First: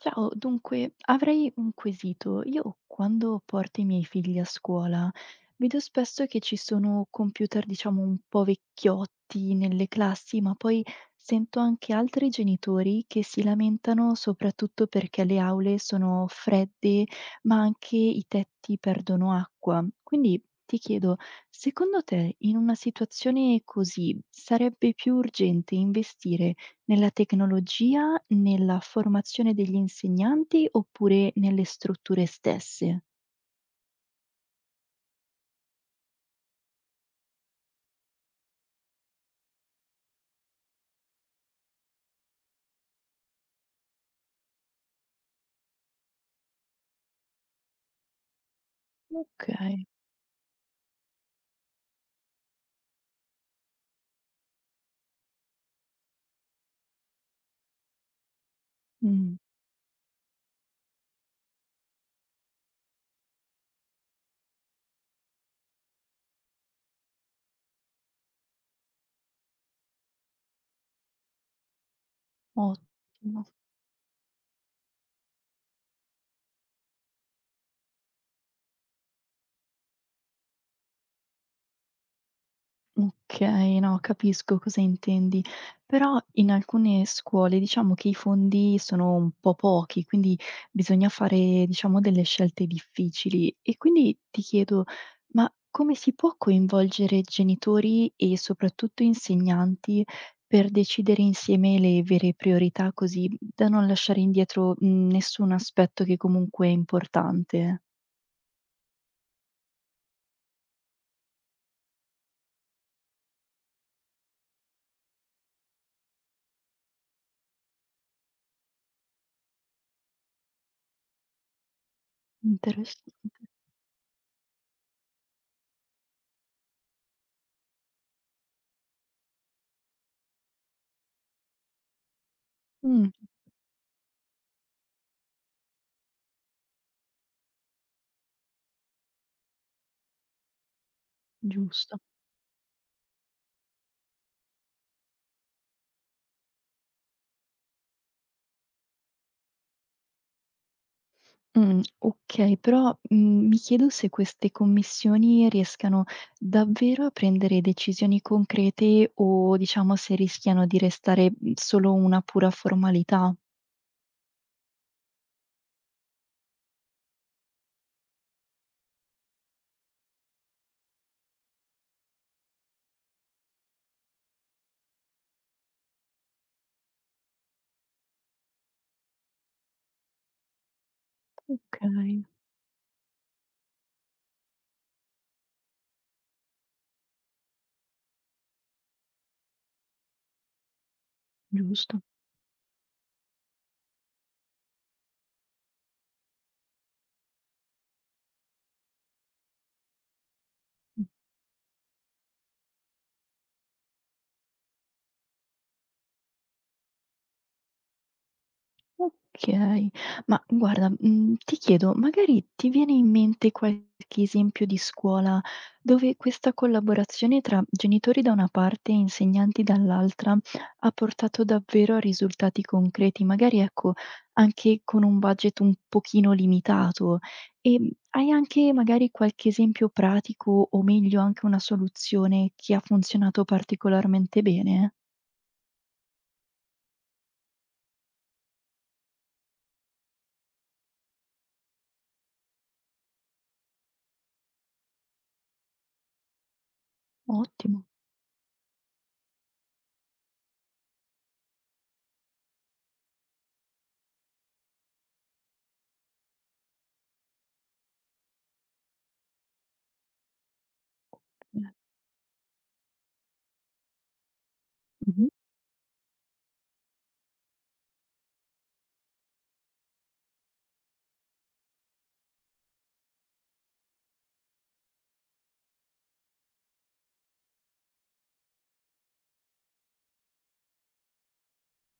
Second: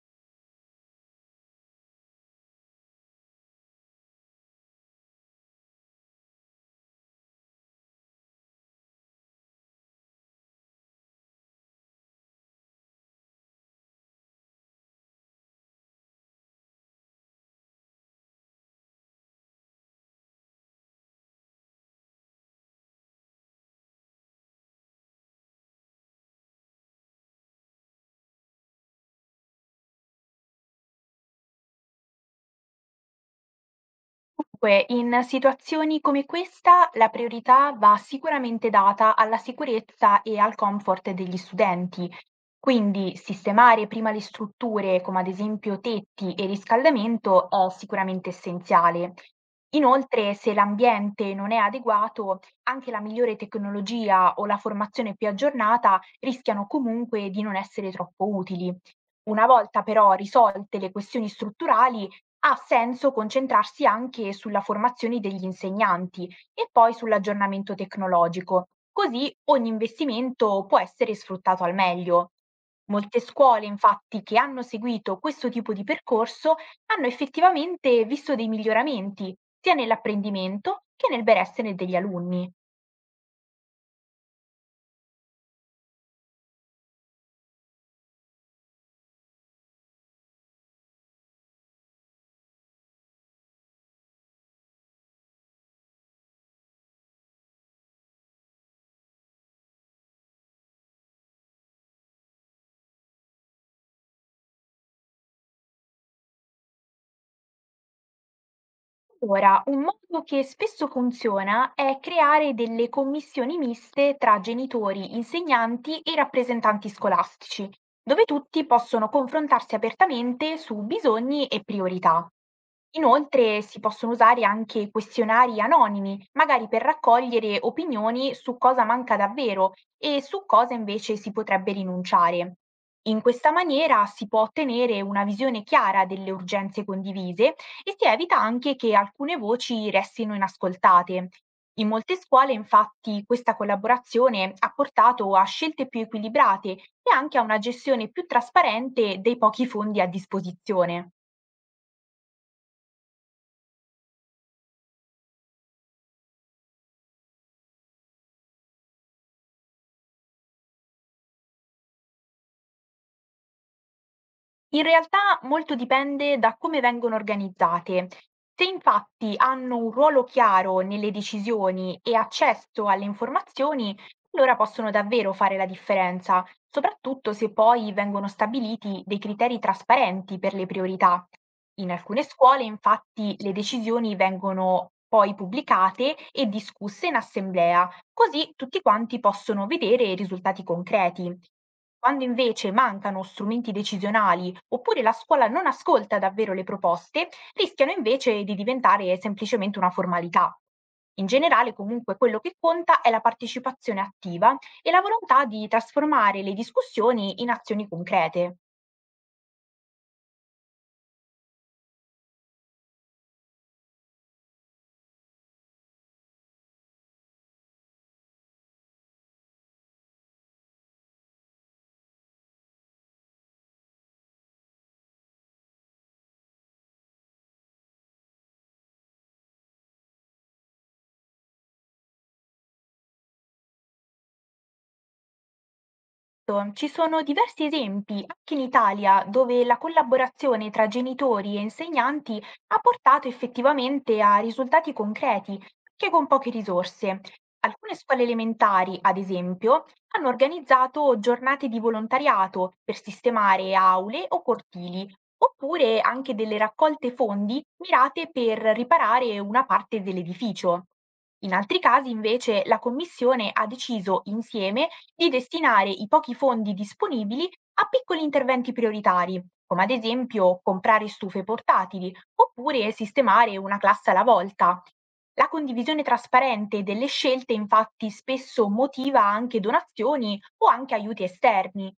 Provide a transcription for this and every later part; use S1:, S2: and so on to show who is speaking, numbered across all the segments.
S1: Ciao, dunque avrei un quesito. Io quando porto i miei figli a scuola vedo spesso che ci sono computer, diciamo, un po' vecchiotti nelle classi, ma poi sento anche altri genitori che si lamentano soprattutto perché le aule sono fredde, ma anche i tetti perdono acqua. Quindi ti chiedo, secondo te in una situazione così sarebbe più urgente investire nella tecnologia, nella formazione degli insegnanti oppure nelle strutture stesse?
S2: Comunque, in situazioni come questa, la priorità va sicuramente data alla sicurezza e al comfort degli studenti. Quindi sistemare prima le strutture, come ad esempio tetti e riscaldamento, è sicuramente essenziale.
S1: Okay.
S2: Inoltre, se l'ambiente non è adeguato, anche la migliore tecnologia o la formazione più aggiornata rischiano comunque di non essere troppo utili.
S1: Mh.
S2: Una volta però risolte le questioni strutturali, ha senso concentrarsi anche sulla formazione degli insegnanti e poi sull'aggiornamento tecnologico, così ogni investimento può essere sfruttato al meglio. Molte
S1: Ottimo.
S2: scuole, infatti, che hanno seguito questo tipo di percorso hanno effettivamente visto dei miglioramenti sia nell'apprendimento che nel benessere degli alunni.
S1: Okay, no, capisco cosa intendi. Però in alcune scuole diciamo che i fondi sono un po' pochi, quindi bisogna fare diciamo delle scelte difficili. E quindi ti chiedo, ma come si può coinvolgere genitori e soprattutto insegnanti per decidere insieme le vere priorità, così da non lasciare indietro, nessun aspetto che comunque è importante?
S2: Allora, un modo che spesso funziona è creare delle commissioni miste tra genitori, insegnanti e rappresentanti scolastici, dove tutti possono confrontarsi apertamente su bisogni e priorità.
S1: Interessante.
S2: Inoltre si possono usare anche questionari anonimi, magari per raccogliere opinioni su cosa manca davvero e su cosa invece si potrebbe rinunciare.
S1: Mh.
S2: In questa maniera si può ottenere una visione chiara delle urgenze condivise e si evita anche che alcune voci restino inascoltate. In
S1: Giusto.
S2: molte scuole, infatti, questa collaborazione ha portato a scelte più equilibrate e anche a una gestione più trasparente dei pochi fondi a disposizione.
S1: Okay, però, mi chiedo se queste commissioni riescano davvero a prendere decisioni concrete o diciamo se rischiano di restare, solo una pura formalità.
S2: In realtà molto dipende da come vengono organizzate. Se infatti hanno un ruolo chiaro nelle decisioni e accesso alle informazioni, allora possono davvero fare la differenza, soprattutto se poi vengono stabiliti dei criteri trasparenti per le priorità. In alcune
S1: Okay.
S2: scuole, infatti, le decisioni vengono poi pubblicate e discusse in assemblea, così tutti quanti possono vedere i risultati concreti.
S1: Giusto.
S2: Quando invece mancano strumenti decisionali oppure la scuola non ascolta davvero le proposte, rischiano invece di diventare semplicemente una formalità. In generale, comunque, quello che conta è la partecipazione attiva e la volontà di trasformare le discussioni in azioni concrete.
S1: Okay, ma guarda, ti chiedo, magari ti viene in mente qualche esempio di scuola dove questa collaborazione tra genitori da una parte e insegnanti dall'altra ha portato davvero a risultati concreti, magari ecco, anche con un budget un pochino limitato? Ehm, Hai anche magari qualche esempio pratico o meglio anche una soluzione che ha funzionato particolarmente bene?
S2: Ci sono diversi esempi anche in Italia dove la collaborazione tra genitori e insegnanti ha portato effettivamente a risultati concreti, anche con poche risorse.
S1: Ottimo.
S2: Alcune scuole elementari, ad esempio, hanno organizzato giornate di volontariato per sistemare aule o cortili. Oppure anche delle raccolte fondi mirate per riparare una parte dell'edificio. In
S1: Eh.
S2: altri casi, invece, la Commissione ha deciso insieme
S1: Mh-mh.
S2: di destinare i pochi fondi disponibili a piccoli interventi prioritari, come ad esempio comprare stufe portatili oppure sistemare una classe alla volta. La condivisione trasparente delle scelte infatti spesso motiva anche donazioni o anche aiuti esterni.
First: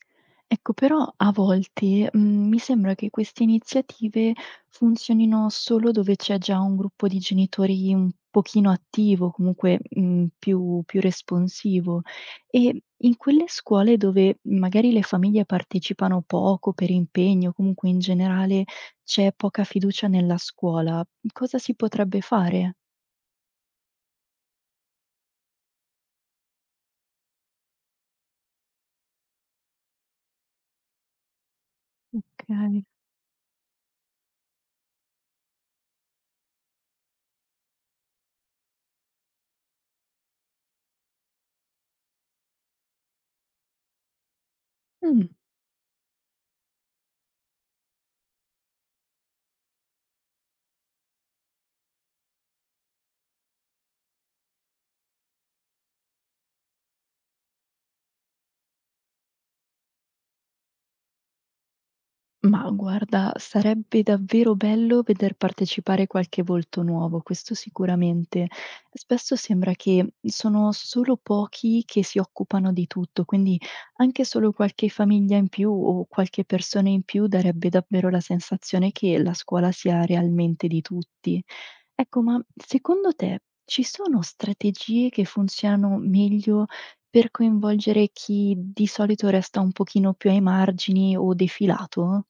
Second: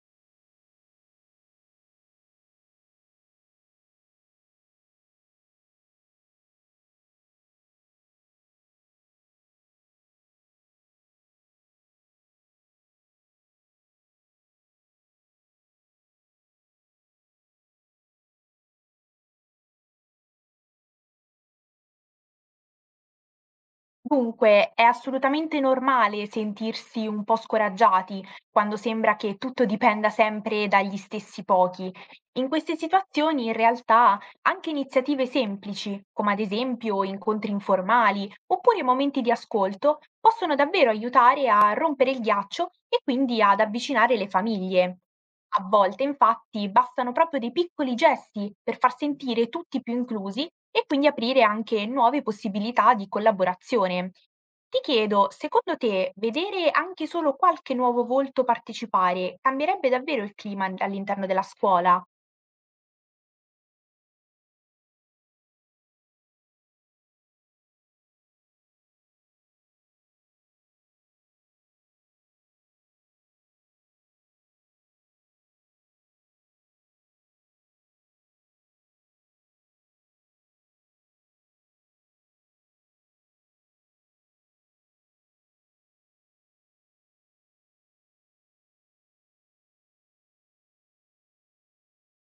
S1: Ecco, però a volte, mi sembra che queste iniziative funzionino solo dove c'è già un gruppo di genitori un pochino attivo, comunque, più responsivo. E in quelle scuole dove magari le famiglie partecipano poco per impegno, comunque in generale c'è poca fiducia nella scuola, cosa si potrebbe fare?
S2: Dunque, è assolutamente normale sentirsi un po' scoraggiati quando sembra che tutto dipenda sempre dagli stessi pochi. In queste
S1: Okay.
S2: situazioni, in realtà, anche iniziative semplici, come ad esempio incontri informali oppure momenti di ascolto possono davvero aiutare a rompere il ghiaccio e quindi ad avvicinare le famiglie.
S1: Mh.
S2: A volte, infatti, bastano proprio dei piccoli gesti per far sentire tutti più inclusi e quindi aprire anche nuove possibilità di collaborazione. Ti chiedo, secondo te, vedere anche solo qualche nuovo volto partecipare cambierebbe davvero il clima all'interno della scuola?
S1: Ma guarda, sarebbe davvero bello veder partecipare qualche volto nuovo, questo sicuramente. Spesso sembra che sono solo pochi che si occupano di tutto, quindi anche solo qualche famiglia in più o qualche persona in più darebbe davvero la sensazione che la scuola sia realmente di tutti. Ecco, ma secondo te ci sono strategie che funzionano meglio per coinvolgere chi di solito resta un pochino più ai margini o defilato?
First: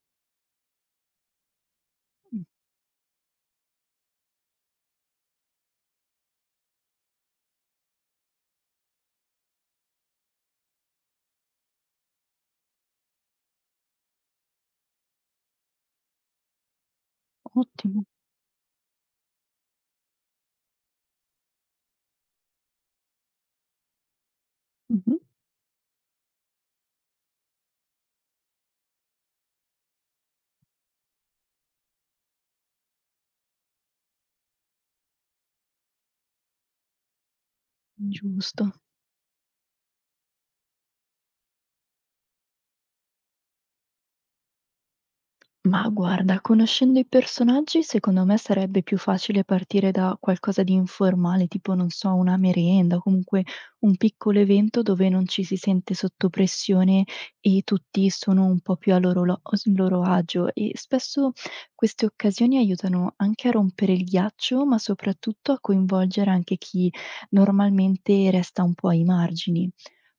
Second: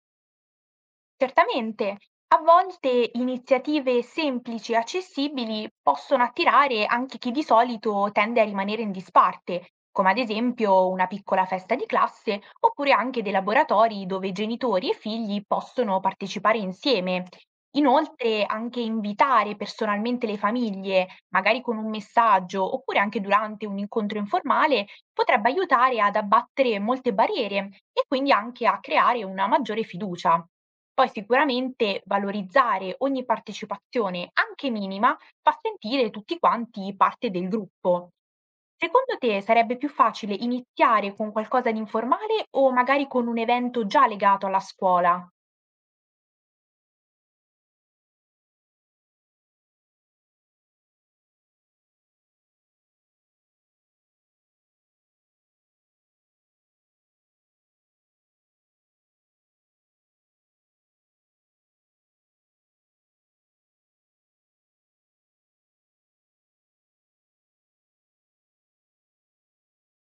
S2: Certamente, a
S1: Mh.
S2: volte iniziative semplici e accessibili possono attirare anche chi di solito tende a rimanere in disparte, come ad esempio una piccola festa di classe oppure anche dei laboratori dove genitori e figli possono partecipare insieme.
S1: Ottimo.
S2: Inoltre, anche invitare personalmente le famiglie, magari con un messaggio oppure anche durante un incontro informale,
S1: Mh-mh.
S2: potrebbe aiutare ad abbattere molte barriere e quindi anche a creare una maggiore fiducia. Poi sicuramente valorizzare ogni partecipazione, anche minima, fa sentire tutti quanti parte del gruppo.
S1: Giusto.
S2: Secondo te sarebbe più facile iniziare con qualcosa di informale o magari con un evento già legato alla scuola?
S1: Ma guarda, conoscendo i personaggi, secondo me sarebbe più facile partire da qualcosa di informale, tipo, non so, una merenda o comunque un piccolo evento dove non ci si sente sotto pressione e tutti sono un po' più a loro lo s loro agio. E spesso queste occasioni aiutano anche a rompere il ghiaccio, ma soprattutto a coinvolgere anche chi normalmente resta un po' ai margini.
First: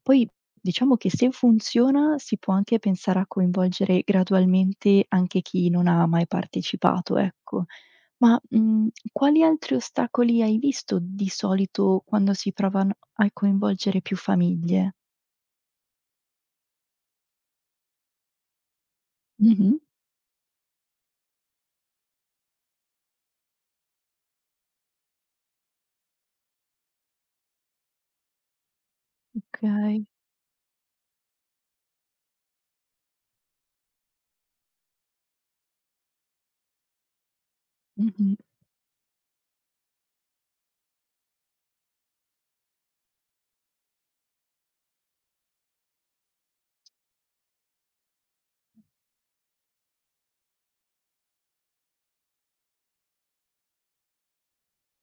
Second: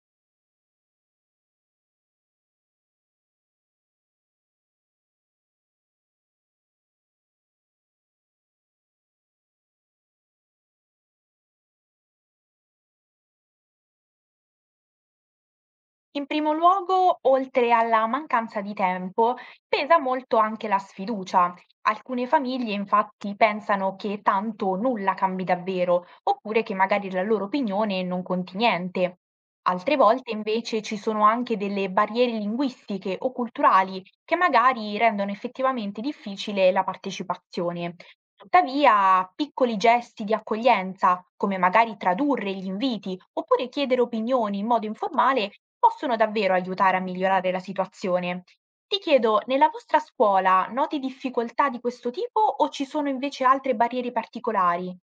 S1: Poi diciamo che se funziona si può anche pensare a coinvolgere gradualmente anche chi non ha mai partecipato, ecco. Ma, quali altri ostacoli hai visto di solito quando si provano a coinvolgere più famiglie?
S2: In primo luogo, oltre alla mancanza di tempo,
S1: Mh-mh.
S2: pesa molto anche la sfiducia. Alcune famiglie infatti pensano che tanto nulla cambi davvero, oppure che magari la loro opinione non conti niente. Altre
S1: Okay.
S2: volte invece ci sono anche delle barriere linguistiche o culturali che magari rendono effettivamente difficile la partecipazione.
S1: Mh-mh.
S2: Tuttavia, piccoli gesti di accoglienza, come magari tradurre gli inviti oppure chiedere opinioni in modo informale, possono davvero aiutare a migliorare la situazione. Ti chiedo, nella vostra scuola noti difficoltà di questo tipo o ci sono invece altre barriere particolari?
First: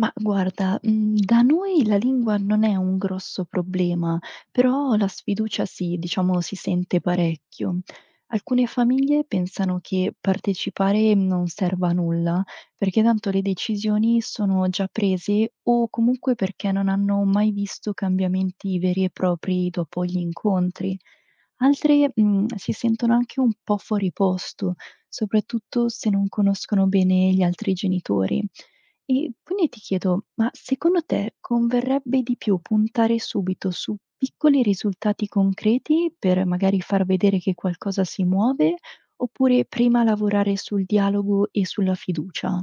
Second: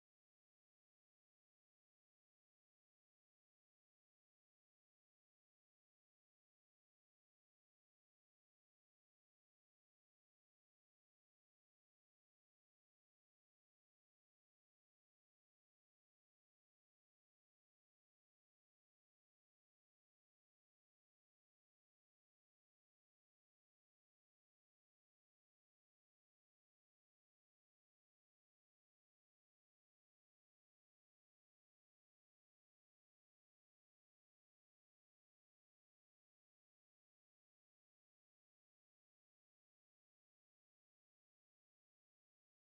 S1: Ma guarda, da noi la lingua non è un grosso problema, però la sfiducia sì, diciamo si sente parecchio. Alcune famiglie pensano che partecipare non serva a nulla, perché tanto le decisioni sono già prese o comunque perché non hanno mai visto cambiamenti veri e propri dopo gli incontri. Altre, si sentono anche un po' fuori posto, soprattutto se non conoscono bene gli altri genitori. E quindi ti chiedo, ma secondo te converrebbe di più puntare subito su piccoli risultati concreti per magari far vedere che qualcosa si muove, oppure prima lavorare sul dialogo e sulla fiducia?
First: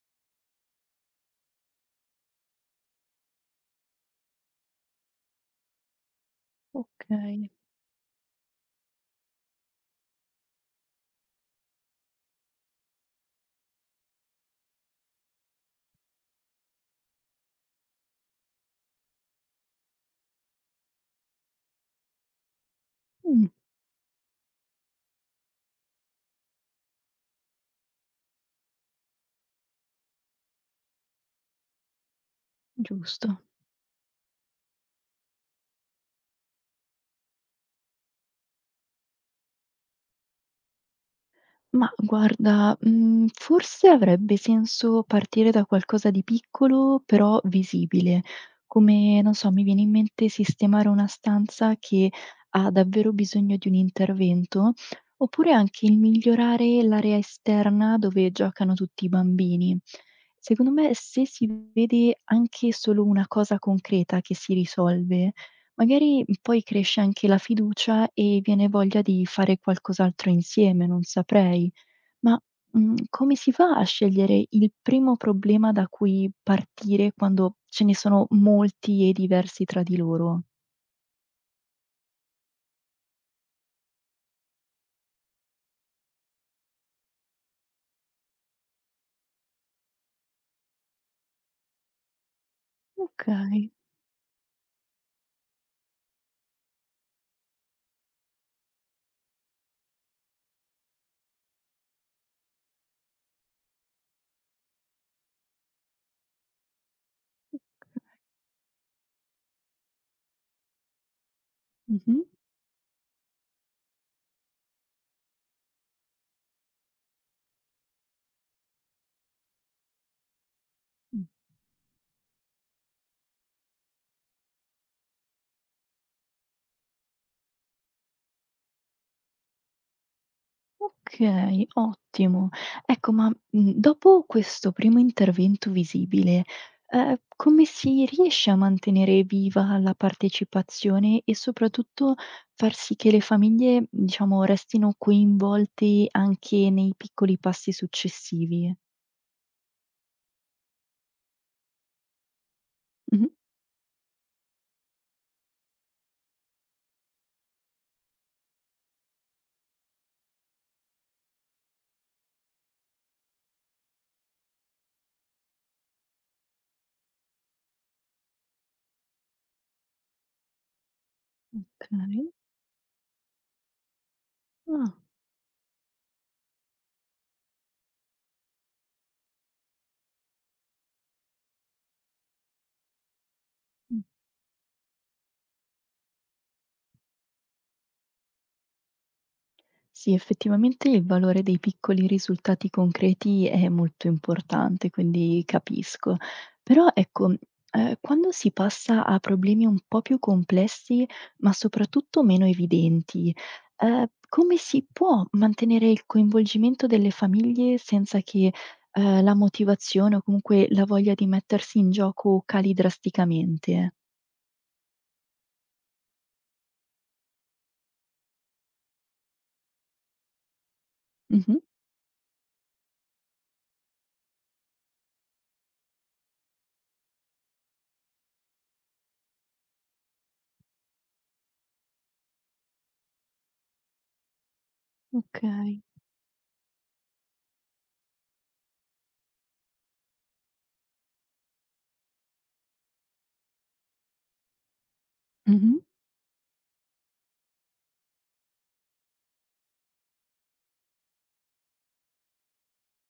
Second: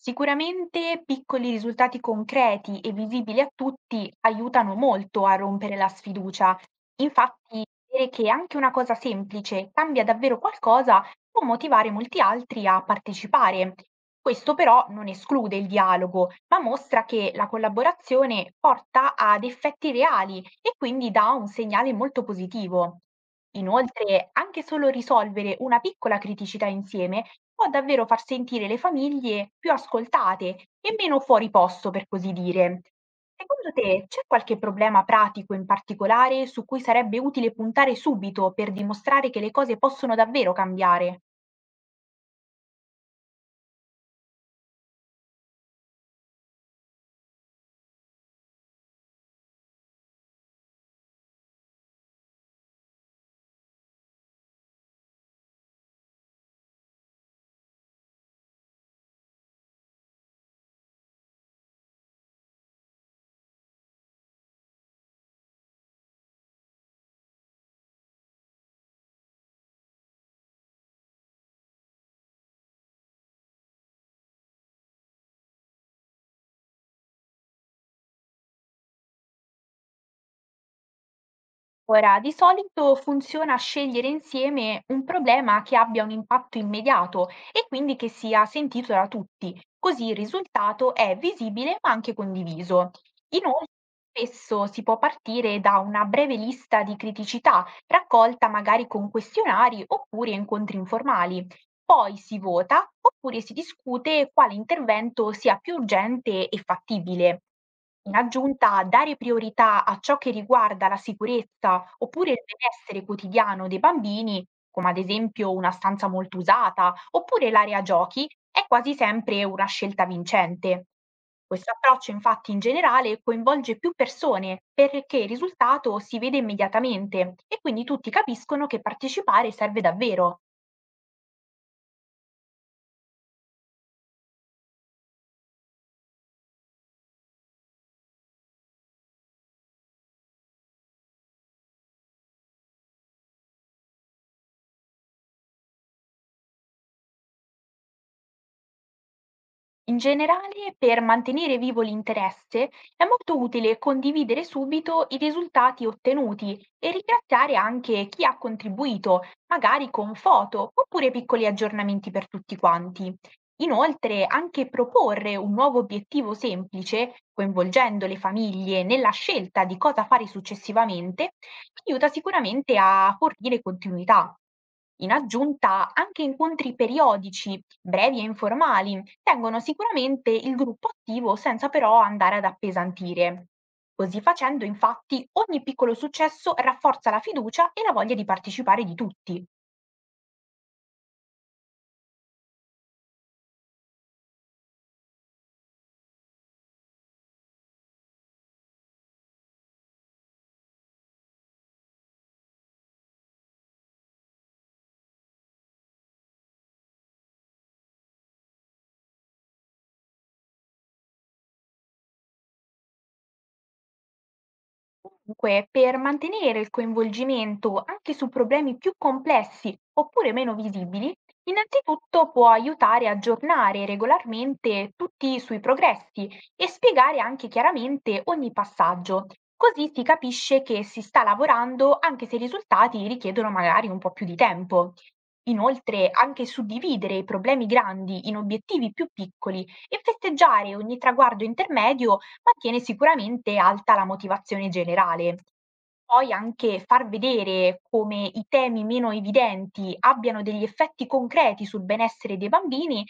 S2: Sicuramente piccoli risultati concreti e visibili a tutti aiutano molto a rompere la sfiducia.
S1: Okay.
S2: Infatti, vedere che anche una cosa semplice cambia davvero qualcosa può motivare molti altri a partecipare. Questo però non esclude il dialogo, ma mostra che la collaborazione porta ad effetti reali e quindi dà un segnale molto positivo.
S1: Mh.
S2: Inoltre, anche solo risolvere una piccola criticità insieme può davvero far sentire le famiglie più ascoltate e meno fuori posto, per così dire.
S1: Giusto.
S2: Secondo te c'è qualche problema pratico in particolare su cui sarebbe utile puntare subito per dimostrare che le cose possono davvero cambiare?
S1: Ma guarda, forse avrebbe senso partire da qualcosa di piccolo, però visibile. Come, non so, mi viene in mente sistemare una stanza che ha davvero bisogno di un intervento, oppure anche il migliorare l'area esterna dove giocano tutti i bambini. Secondo me, se si vede anche solo una cosa concreta che si risolve, magari poi cresce anche la fiducia e viene voglia di fare qualcos'altro insieme, non saprei. Ma, come si fa a scegliere il primo problema da cui partire quando ce ne sono molti e diversi tra di loro?
S2: Ora, di solito funziona scegliere insieme un problema che abbia un impatto immediato e quindi che sia sentito da tutti, così il risultato è visibile ma anche condiviso. Inoltre,
S1: Okay.
S2: spesso si può partire da una breve lista di criticità, raccolta magari con questionari oppure incontri informali. Poi si vota oppure si discute quale intervento sia più urgente e fattibile. In aggiunta, dare priorità a ciò che riguarda la sicurezza
S1: Mh-mh.
S2: oppure il benessere quotidiano dei bambini, come ad esempio una stanza molto usata oppure l'area giochi, è quasi sempre una scelta vincente.
S1: Mh.
S2: Questo approccio infatti in generale coinvolge più persone perché il risultato si vede immediatamente e quindi tutti capiscono che partecipare serve davvero.
S1: Okay, ottimo. Ecco, ma, dopo questo primo intervento visibile, come si riesce a mantenere viva la partecipazione e soprattutto far sì che le famiglie, diciamo, restino coinvolte anche nei piccoli passi successivi?
S2: In generale, per mantenere vivo l'interesse è
S1: Mh-mh.
S2: molto utile condividere subito i risultati ottenuti e ringraziare anche chi ha contribuito, magari con foto oppure piccoli aggiornamenti per tutti quanti. Inoltre, anche proporre un nuovo obiettivo semplice, coinvolgendo le famiglie nella scelta di cosa fare successivamente, aiuta
S1: Okay.
S2: sicuramente a fornire continuità.
S1: Ah.
S2: In aggiunta, anche incontri periodici, brevi e informali tengono sicuramente il gruppo attivo senza però andare ad appesantire.
S1: Mh.
S2: Così facendo, infatti, ogni piccolo successo rafforza la fiducia e la voglia di partecipare di tutti.
S1: Sì, effettivamente il valore dei piccoli risultati concreti è molto importante, quindi capisco. Però ecco, quando si passa a problemi un po' più complessi, ma soprattutto meno evidenti, come si può mantenere il coinvolgimento delle famiglie senza che, la motivazione o comunque la voglia di mettersi in gioco cali drasticamente?
S2: Comunque, per mantenere il coinvolgimento anche su problemi più complessi oppure meno visibili,
S1: Mh-mh.
S2: innanzitutto può aiutare a aggiornare regolarmente tutti i suoi progressi e spiegare anche chiaramente ogni passaggio. Così si capisce che si sta lavorando anche se i risultati richiedono magari un po' più di tempo.
S1: Okay.
S2: Inoltre, anche suddividere i problemi grandi in obiettivi più piccoli e festeggiare ogni traguardo intermedio ma tiene sicuramente alta la motivazione generale.
S1: Mh-mh.
S2: Poi anche far vedere come i temi meno evidenti abbiano degli effetti concreti sul benessere dei bambini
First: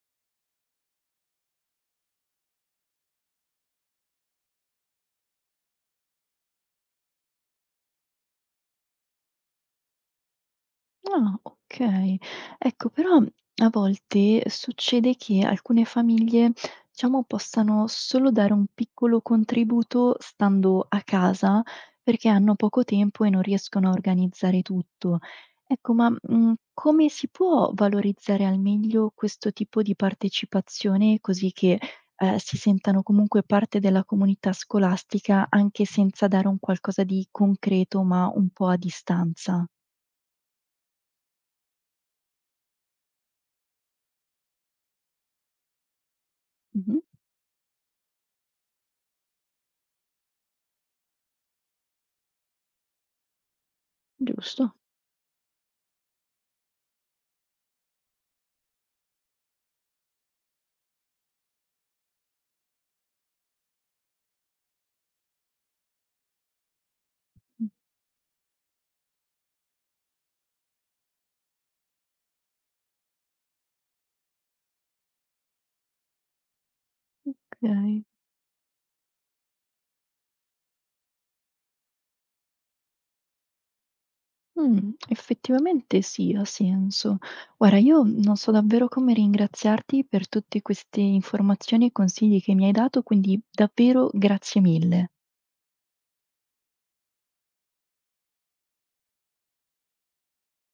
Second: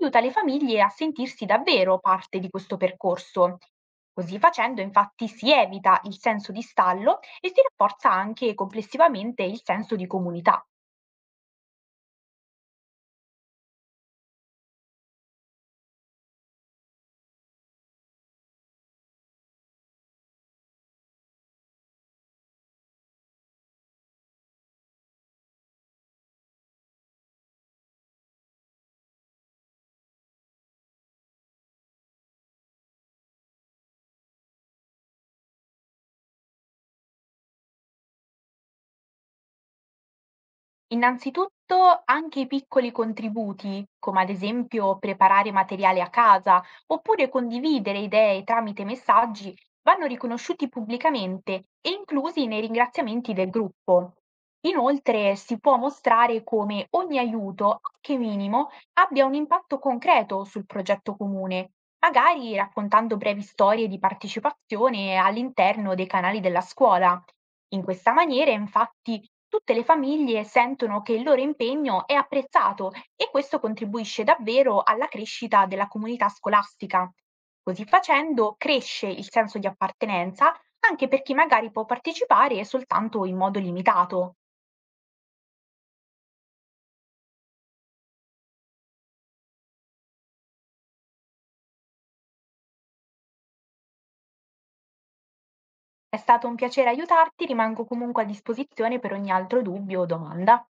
S2: aiuta le famiglie a sentirsi davvero parte di questo percorso. Così facendo infatti si evita il senso di stallo e si rafforza anche complessivamente il senso di comunità.
S1: Ah, okay. Ecco, però a volte succede che alcune famiglie, diciamo, possano solo dare un piccolo contributo stando a casa, perché hanno poco tempo e non riescono a organizzare tutto. Ecco, ma, come si può valorizzare al meglio questo tipo di partecipazione, così che, si sentano comunque parte della comunità scolastica, anche senza dare un qualcosa di concreto, ma un po' a distanza?
S2: Innanzitutto anche i piccoli contributi, come ad esempio preparare materiale a casa
S1: Mh-mh.
S2: oppure condividere idee tramite messaggi, vanno riconosciuti pubblicamente e inclusi nei ringraziamenti del gruppo.
S1: Giusto.
S2: Inoltre si può mostrare come ogni aiuto, anche minimo, abbia un impatto concreto sul progetto comune, magari raccontando brevi storie di partecipazione all'interno dei canali della scuola. In questa maniera, infatti, tutte le famiglie sentono che il loro impegno è apprezzato e questo contribuisce davvero alla crescita della comunità scolastica. Così
S1: Okay.
S2: facendo cresce il senso di appartenenza anche per chi magari può partecipare soltanto in modo limitato.
S1: Effettivamente sì, ha senso. Guarda, io non so davvero come ringraziarti per tutte queste informazioni e consigli che mi hai dato, quindi davvero grazie mille.
S2: È stato un piacere aiutarti, rimango comunque a disposizione per ogni altro dubbio o domanda.